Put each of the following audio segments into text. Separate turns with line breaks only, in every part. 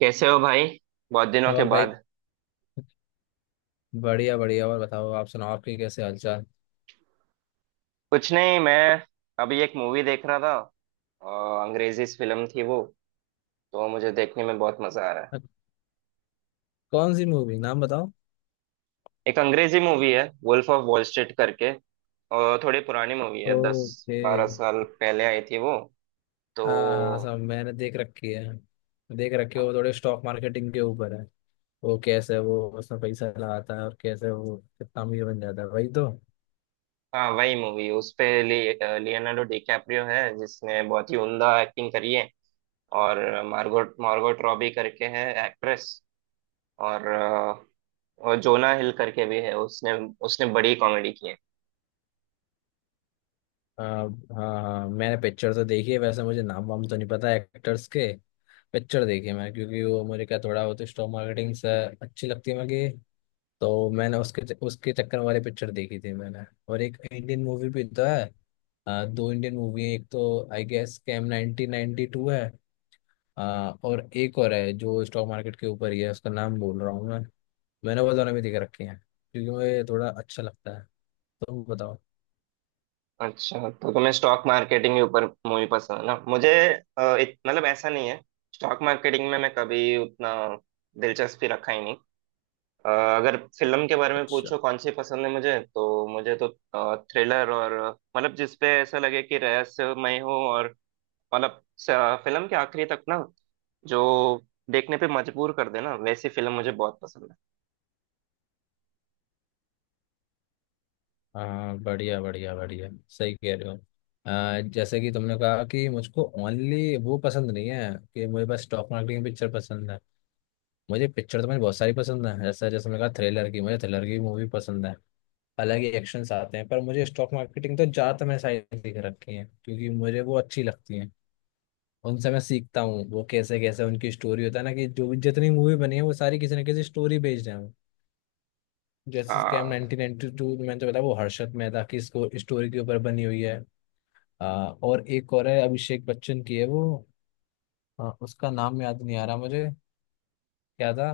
कैसे हो भाई। बहुत दिनों के
और भाई,
बाद।
बढ़िया बढ़िया। और बताओ, आप सुनाओ, आपके कैसे हालचाल?
कुछ नहीं, मैं अभी एक मूवी देख रहा था। अंग्रेजी फिल्म थी वो, तो मुझे देखने में बहुत मजा आ रहा है।
अ, कौन सी मूवी, नाम बताओ?
एक अंग्रेजी मूवी है, वुल्फ ऑफ वॉल स्ट्रीट करके। और थोड़ी पुरानी मूवी है, दस
ओके।
बारह साल पहले आई थी वो। तो
हाँ हाँ, सब मैंने देख रखी है। देख रखी है, वो थोड़े स्टॉक मार्केटिंग के ऊपर है। वो कैसे वो उसमें पैसा लगाता है और कैसे वो कितना अमीर बन जाता है, वही तो।
हाँ, वही मूवी। लियोनार्डो डिकैप्रियो है, जिसने बहुत ही उम्दा एक्टिंग करी है। और मार्गोट मार्गोट रॉबी करके है एक्ट्रेस। और और जोना हिल करके भी है। उसने उसने बड़ी कॉमेडी की है।
हाँ हाँ, मैंने पिक्चर तो देखी है। वैसे मुझे नाम वाम तो नहीं पता एक्टर्स के। पिक्चर देखी है मैंने, क्योंकि वो मेरे का थोड़ा वो तो स्टॉक मार्केटिंग से अच्छी लगती है मुझे। तो मैंने उसके उसके चक्कर वाले पिक्चर देखी थी मैंने। और एक इंडियन मूवी भी तो है। दो इंडियन मूवी है। एक तो आई गेस कैम 1992 है। अ, और एक और है जो स्टॉक मार्केट के ऊपर ही है, उसका नाम बोल रहा हूँ मैं। मैंने वो दोनों भी देख रखे हैं, क्योंकि मुझे थोड़ा अच्छा लगता है। तुम बताओ।
अच्छा, तो तुम्हें स्टॉक मार्केटिंग के ऊपर मूवी पसंद है ना। मुझे मतलब, ऐसा नहीं है। स्टॉक मार्केटिंग में मैं कभी उतना दिलचस्पी रखा ही नहीं। अ, अगर फिल्म के बारे में
अच्छा।
पूछो कौन सी पसंद है मुझे, तो मुझे तो थ्रिलर और मतलब जिसपे ऐसा लगे कि रहस्यमय हो, और मतलब, फिल्म के आखिरी तक ना, जो देखने पे मजबूर कर देना, वैसी फिल्म मुझे बहुत पसंद
हाँ, बढ़िया बढ़िया बढ़िया, सही कह रहे हो। जैसे कि तुमने कहा कि मुझको ओनली वो पसंद नहीं है कि मुझे बस स्टॉक मार्केट की पिक्चर पसंद है। मुझे पिक्चर तो मुझे बहुत सारी पसंद है। जैसे जैसे मैंने कहा, थ्रिलर की, मुझे थ्रिलर की मूवी पसंद है। अलग ही एक्शंस आते हैं। पर मुझे स्टॉक मार्केटिंग तो ज़्यादातर मैंने सारी देख रखी है, क्योंकि मुझे वो अच्छी लगती है। उनसे मैं सीखता हूँ, वो कैसे कैसे उनकी स्टोरी होता है ना, कि जो भी जितनी मूवी बनी है वो सारी किसी ना किसी स्टोरी बेस्ड है। जैसे स्कैम
है।
1992 मैंने तो बताया, वो हर्षद मेहता की स्टोरी के ऊपर बनी हुई है। आ, और एक और है, अभिषेक बच्चन की है वो। उसका नाम याद नहीं आ रहा मुझे। क्या था?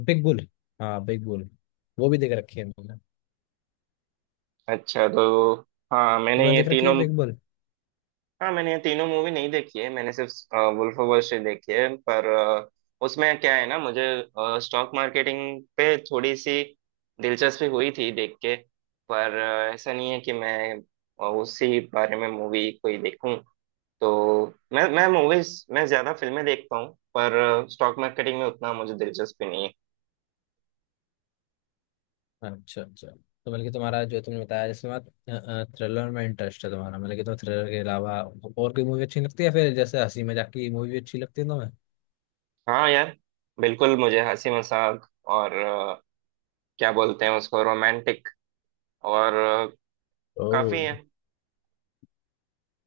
Big bull. हाँ, बिग बुल। वो भी देख रखी है मैंने।
अच्छा तो, हाँ
तुमने
मैंने ये
देख रखी
तीनों,
है पिंक?
हाँ मैंने ये तीनों मूवी नहीं देखी है। मैंने सिर्फ वुल्फ ऑफ वॉल स्ट्रीट देखी है। पर उसमें क्या है ना, मुझे स्टॉक मार्केटिंग पे थोड़ी सी दिलचस्पी हुई थी देख के। पर ऐसा नहीं है कि मैं उसी बारे में मूवी कोई देखूं। तो मैं ज्यादा फिल्में देखता हूँ, पर स्टॉक मार्केटिंग में उतना मुझे दिलचस्पी नहीं है।
अच्छा अच्छा। तो मतलब कि तुम्हारा जो तुमने बताया, जैसे तुम्हारा थ्रिलर में इंटरेस्ट है, तुम्हारा मतलब कि तुम्हें थ्रिलर के अलावा और कोई मूवी अच्छी लगती है फिर? जैसे हंसी मजाक की मूवी अच्छी लगती है तुम्हें?
हाँ यार, बिल्कुल। मुझे हंसी मजाक और क्या बोलते हैं उसको, रोमांटिक और अ,
ओ
काफी है।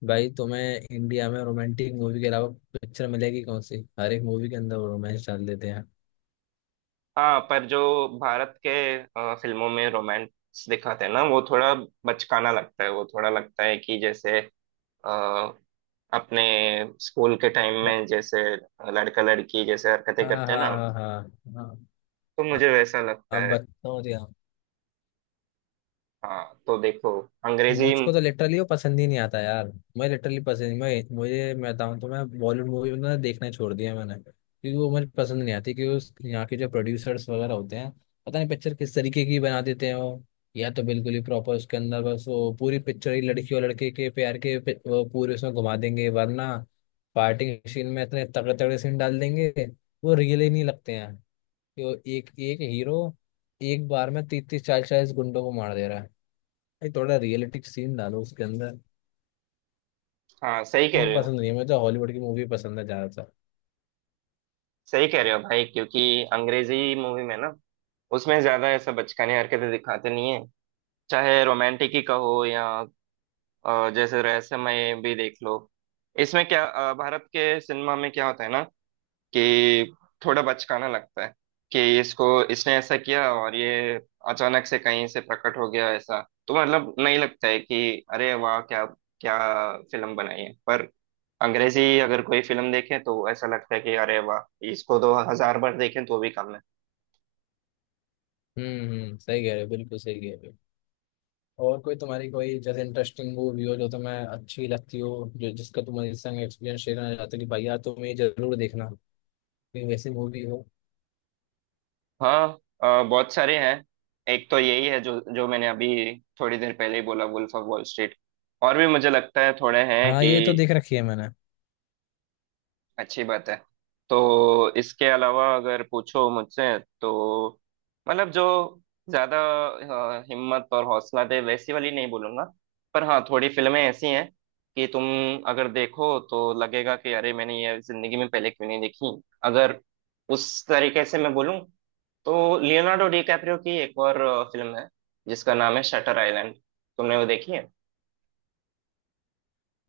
भाई, तुम्हें इंडिया में रोमांटिक मूवी के अलावा पिक्चर मिलेगी कौन सी? हर एक मूवी के अंदर रोमांस डाल देते हैं।
हाँ, पर जो भारत के फिल्मों में रोमांस दिखाते हैं ना, वो थोड़ा बचकाना लगता है। वो थोड़ा लगता है कि जैसे अ, अपने स्कूल के टाइम
ब-
में जैसे लड़का लड़की जैसे हरकतें
हाँ
करते हैं ना,
हाँ हाँ हाँ हाँ।
तो मुझे वैसा लगता
आप
है।
बताओ मुझे।
हाँ तो देखो, अंग्रेजी।
मुझको तो लिटरली वो पसंद ही नहीं आता यार। मैं लिटरली पसंद मैं, मुझे, मैं बताऊँ तो मैं बॉलीवुड मूवी ना देखना छोड़ दिया मैंने, क्योंकि वो मुझे पसंद नहीं आती। क्योंकि यहाँ के जो प्रोड्यूसर्स वगैरह होते हैं, पता नहीं पिक्चर किस तरीके की बना देते हैं वो। या तो बिल्कुल ही प्रॉपर उसके अंदर बस वो पूरी पिक्चर ही लड़की और लड़के के प्यार के वो पूरे उसमें घुमा देंगे, वरना पार्टी सीन में इतने तगड़े तगड़े सीन डाल देंगे, वो रियल ही नहीं लगते हैं। कि वो एक एक हीरो एक बार में तीस तीस चालीस चालीस गुंडों को मार दे रहा है। भाई, थोड़ा रियलिटिक सीन डालो उसके अंदर।
हाँ सही कह
मुझे
रहे हो
पसंद नहीं है। मैं तो हॉलीवुड की मूवी पसंद है ज्यादातर।
सही कह रहे हो भाई, क्योंकि अंग्रेजी मूवी में ना, उसमें ज्यादा ऐसा बचकानी हरकतें दिखाते नहीं है। चाहे रोमांटिक ही कहो, या जैसे रहस्यमय भी देख लो। इसमें क्या, भारत के सिनेमा में क्या होता है ना, कि थोड़ा बचकाना लगता है। कि इसको इसने ऐसा किया, और ये अचानक से कहीं से प्रकट हो गया, ऐसा। तो मतलब नहीं लगता है कि अरे वाह, क्या क्या फिल्म बनाई है। पर अंग्रेजी अगर कोई फिल्म देखे, तो ऐसा लगता है कि अरे वाह, इसको तो हजार बार देखें तो भी कम है।
हम्म, सही कह रहे हो, बिल्कुल सही कह रहे हो। और कोई तुम्हारी कोई जैसे इंटरेस्टिंग मूवी हो जो तुम्हें अच्छी लगती हो, जो जिसका तुम मेरे संग एक्सपीरियंस शेयर करना चाहते हो कि भाई यार तुम ये जरूर देखना, कोई वैसी मूवी हो?
हाँ, बहुत सारे हैं। एक तो यही है जो जो मैंने अभी थोड़ी देर पहले ही बोला, वुल्फ ऑफ वॉल स्ट्रीट। और भी मुझे लगता है थोड़े हैं
हाँ,
कि
ये तो देख रखी है मैंने।
अच्छी बात है। तो इसके अलावा अगर पूछो मुझसे, तो मतलब जो ज्यादा हिम्मत और हौसला दे, वैसी वाली नहीं बोलूंगा। पर हाँ, थोड़ी फिल्में ऐसी हैं कि तुम अगर देखो तो लगेगा कि अरे, मैंने ये जिंदगी में पहले क्यों नहीं देखी। अगर उस तरीके से मैं बोलूँ, तो लियोनार्डो डिकैप्रियो की एक और फिल्म है जिसका नाम है शटर आइलैंड। तुमने वो देखी है?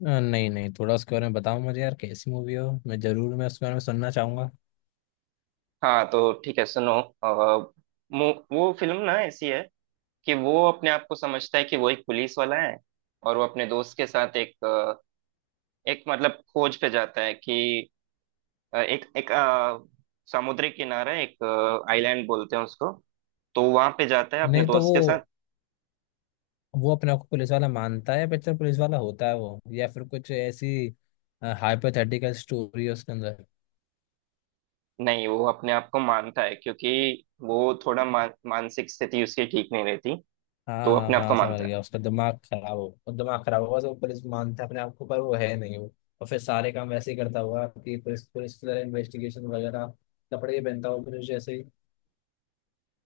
नहीं नहीं, थोड़ा उसके बारे में बताओ मुझे यार, कैसी मूवी हो, मैं जरूर मैं उसके बारे में सुनना चाहूंगा।
हाँ तो ठीक है, सुनो। अ, वो फिल्म ना ऐसी है कि वो अपने आप को समझता है कि वो एक पुलिस वाला है। और वो अपने दोस्त के साथ एक एक मतलब खोज पे जाता है कि अ, एक एक अ, समुद्री किनारा है, एक आइलैंड बोलते हैं उसको। तो वहां पे जाता है अपने
नहीं तो वो
दोस्त के साथ।
वो अपने आप को पुलिस वाला मानता है पिक्चर? पुलिस वाला होता है वो, या फिर कुछ ऐसी हाइपोथेटिकल स्टोरी है उसके अंदर?
नहीं, वो अपने आप को मानता है क्योंकि वो थोड़ा मानसिक स्थिति उसकी ठीक नहीं रहती। तो
हाँ
वो
हाँ
अपने आप को
हाँ, समझ
मानता है।
गया। उसका दिमाग खराब हो, और दिमाग खराब हुआ तो पुलिस मानता है अपने आप को, पर वो है नहीं वो। और फिर सारे काम वैसे ही करता हुआ कि पुलिस, पुलिस की तरह इन्वेस्टिगेशन वगैरह, कपड़े ही पहनता हुआ पुलिस जैसे ही।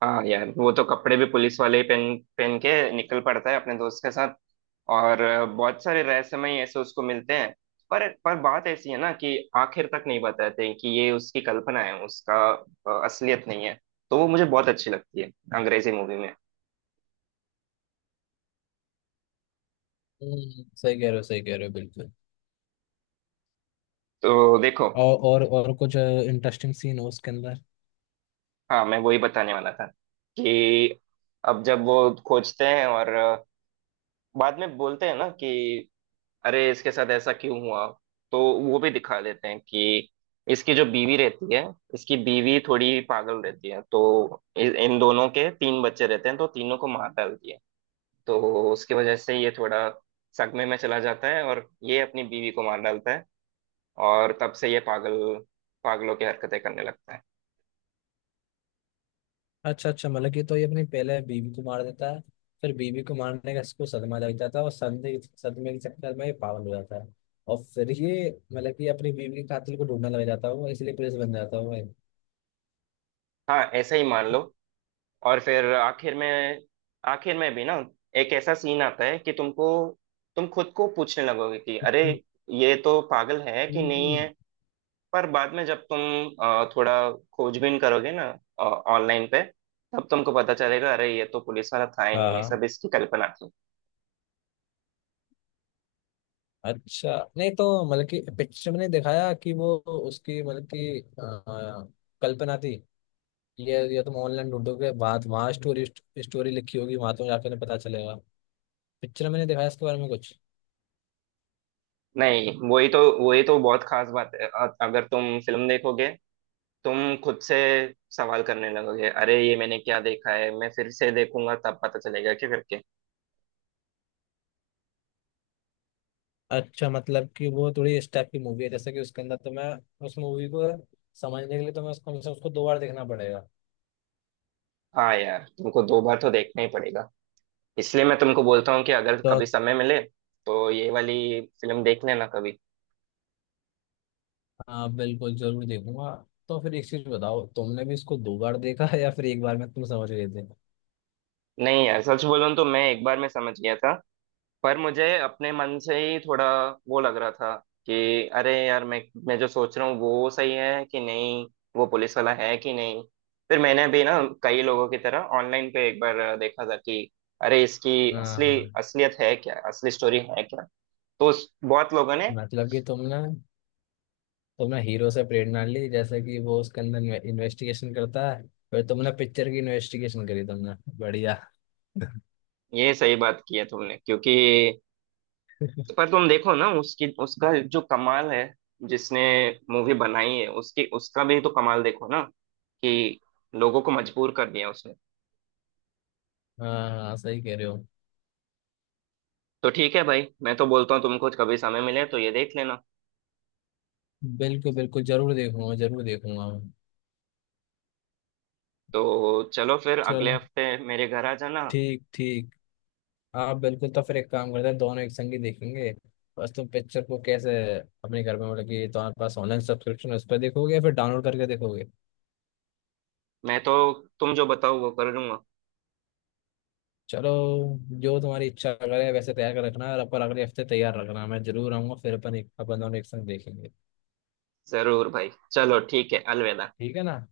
हाँ यार, वो तो कपड़े भी पुलिस वाले ही पहन पहन के निकल पड़ता है अपने दोस्त के साथ। और बहुत सारे रहस्यमय ऐसे उसको मिलते हैं। पर बात ऐसी है ना, कि आखिर तक नहीं बताते कि ये उसकी कल्पना है, उसका असलियत नहीं है। तो वो मुझे बहुत अच्छी लगती है अंग्रेजी मूवी में।
सही कह रहे हो, सही कह रहे हो, बिल्कुल।
तो देखो,
और कुछ इंटरेस्टिंग सीन हो उसके अंदर?
हाँ मैं वही बताने वाला था कि अब जब वो खोजते हैं, और बाद में बोलते हैं ना कि अरे इसके साथ ऐसा क्यों हुआ, तो वो भी दिखा देते हैं कि इसकी जो बीवी रहती है, इसकी बीवी थोड़ी पागल रहती है। तो इन दोनों के तीन बच्चे रहते हैं, तो तीनों को मार डालती है। तो उसकी वजह से ये थोड़ा सदमे में चला जाता है, और ये अपनी बीवी को मार डालता है। और तब से ये पागल, पागलों की हरकतें करने लगता है।
अच्छा अच्छा, मतलब कि तो ये अपनी पहले बीवी को मार देता है, फिर बीवी को मारने का इसको सदमा लग जाता है, और सदमे सदमे के चक्कर में ये पागल हो जाता है, और फिर ये मतलब कि अपनी बीवी के कातिल को ढूंढने लग जाता है वो, इसलिए पुलिस बन जाता है वो।
हाँ, ऐसा ही मान लो। और फिर आखिर में, आखिर में भी ना एक ऐसा सीन आता है कि तुमको, तुम खुद को पूछने लगोगे कि अरे, ये तो पागल है कि नहीं
हम्म।
है। पर बाद में जब तुम थोड़ा खोजबीन करोगे ना ऑनलाइन पे, तब तुमको पता चलेगा अरे ये तो पुलिस वाला था ही
हाँ
नहीं, ये
हाँ।
सब इसकी कल्पना थी।
अच्छा, नहीं तो मतलब कि पिक्चर में नहीं दिखाया कि वो उसकी मतलब कि कल्पना थी? ये तुम ऑनलाइन ढूंढोगे बात, वहाँ स्टोरी, स्टोरी लिखी होगी वहां, तुम्हें जाकर पता चलेगा। पिक्चर में नहीं दिखाया इसके बारे में कुछ?
नहीं, वही तो बहुत खास बात है। अगर तुम फिल्म देखोगे, तुम खुद से सवाल करने लगोगे अरे ये मैंने क्या देखा है, मैं फिर से देखूंगा तब पता चलेगा क्या करके।
अच्छा, मतलब कि वो थोड़ी इस टाइप की मूवी है, जैसे कि उसके अंदर तो मैं, उस मूवी को समझने के लिए तो मैं उसको कम से कम उसको दो बार देखना पड़ेगा।
हाँ यार, तुमको दो बार तो देखना ही पड़ेगा। इसलिए मैं तुमको बोलता हूँ कि अगर
तो
कभी समय मिले, तो ये वाली फिल्म देख लेना कभी।
हाँ, बिल्कुल जरूर देखूंगा। तो फिर एक चीज बताओ, तुमने भी इसको दो बार देखा है या फिर एक बार में तुम समझ गए थे?
नहीं यार, सच बोलूँ तो मैं एक बार में समझ गया था। पर मुझे अपने मन से ही थोड़ा वो लग रहा था कि अरे यार, मैं जो सोच रहा हूँ वो सही है कि नहीं, वो पुलिस वाला है कि नहीं। फिर मैंने भी ना कई लोगों की तरह ऑनलाइन पे एक बार देखा था कि अरे इसकी
हाँ
असली
हाँ,
असलियत है क्या, असली स्टोरी है क्या। बहुत लोगों ने
मतलब कि तुमने तुमने हीरो से प्रेरणा ली, जैसे कि वो उसके अंदर इन्वेस्टिगेशन करता है, फिर तुमने पिक्चर की इन्वेस्टिगेशन करी तुमने। बढ़िया।
ये सही बात की है तुमने, क्योंकि पर तुम देखो ना उसकी उसका जो कमाल है, जिसने मूवी बनाई है, उसकी उसका भी तो कमाल देखो ना, कि लोगों को मजबूर कर दिया उसने।
हाँ हाँ, सही कह रहे हो,
तो ठीक है भाई, मैं तो बोलता हूँ तुमको कभी समय मिले तो ये देख लेना।
बिल्कुल बिल्कुल। जरूर देखूंगा, जरूर देखूंगा मैं।
तो चलो फिर अगले
चलो,
हफ्ते मेरे घर आ जाना।
ठीक ठीक। हाँ बिल्कुल, तो फिर एक काम करते हैं, दोनों एक संग ही देखेंगे। बस तुम पिक्चर को कैसे अपने घर में, मतलब कि तुम्हारे पास ऑनलाइन सब्सक्रिप्शन है, उस पर देखोगे या फिर डाउनलोड करके देखोगे?
मैं तो तुम जो बताओ वो कर लूंगा।
चलो, जो तुम्हारी इच्छा करे वैसे तैयार कर रखना, और अपन अगले हफ्ते तैयार रखना, मैं जरूर आऊंगा, फिर अपन एक अपन दोनों एक संग देखेंगे।
जरूर भाई, चलो ठीक है, अलविदा।
ठीक है ना?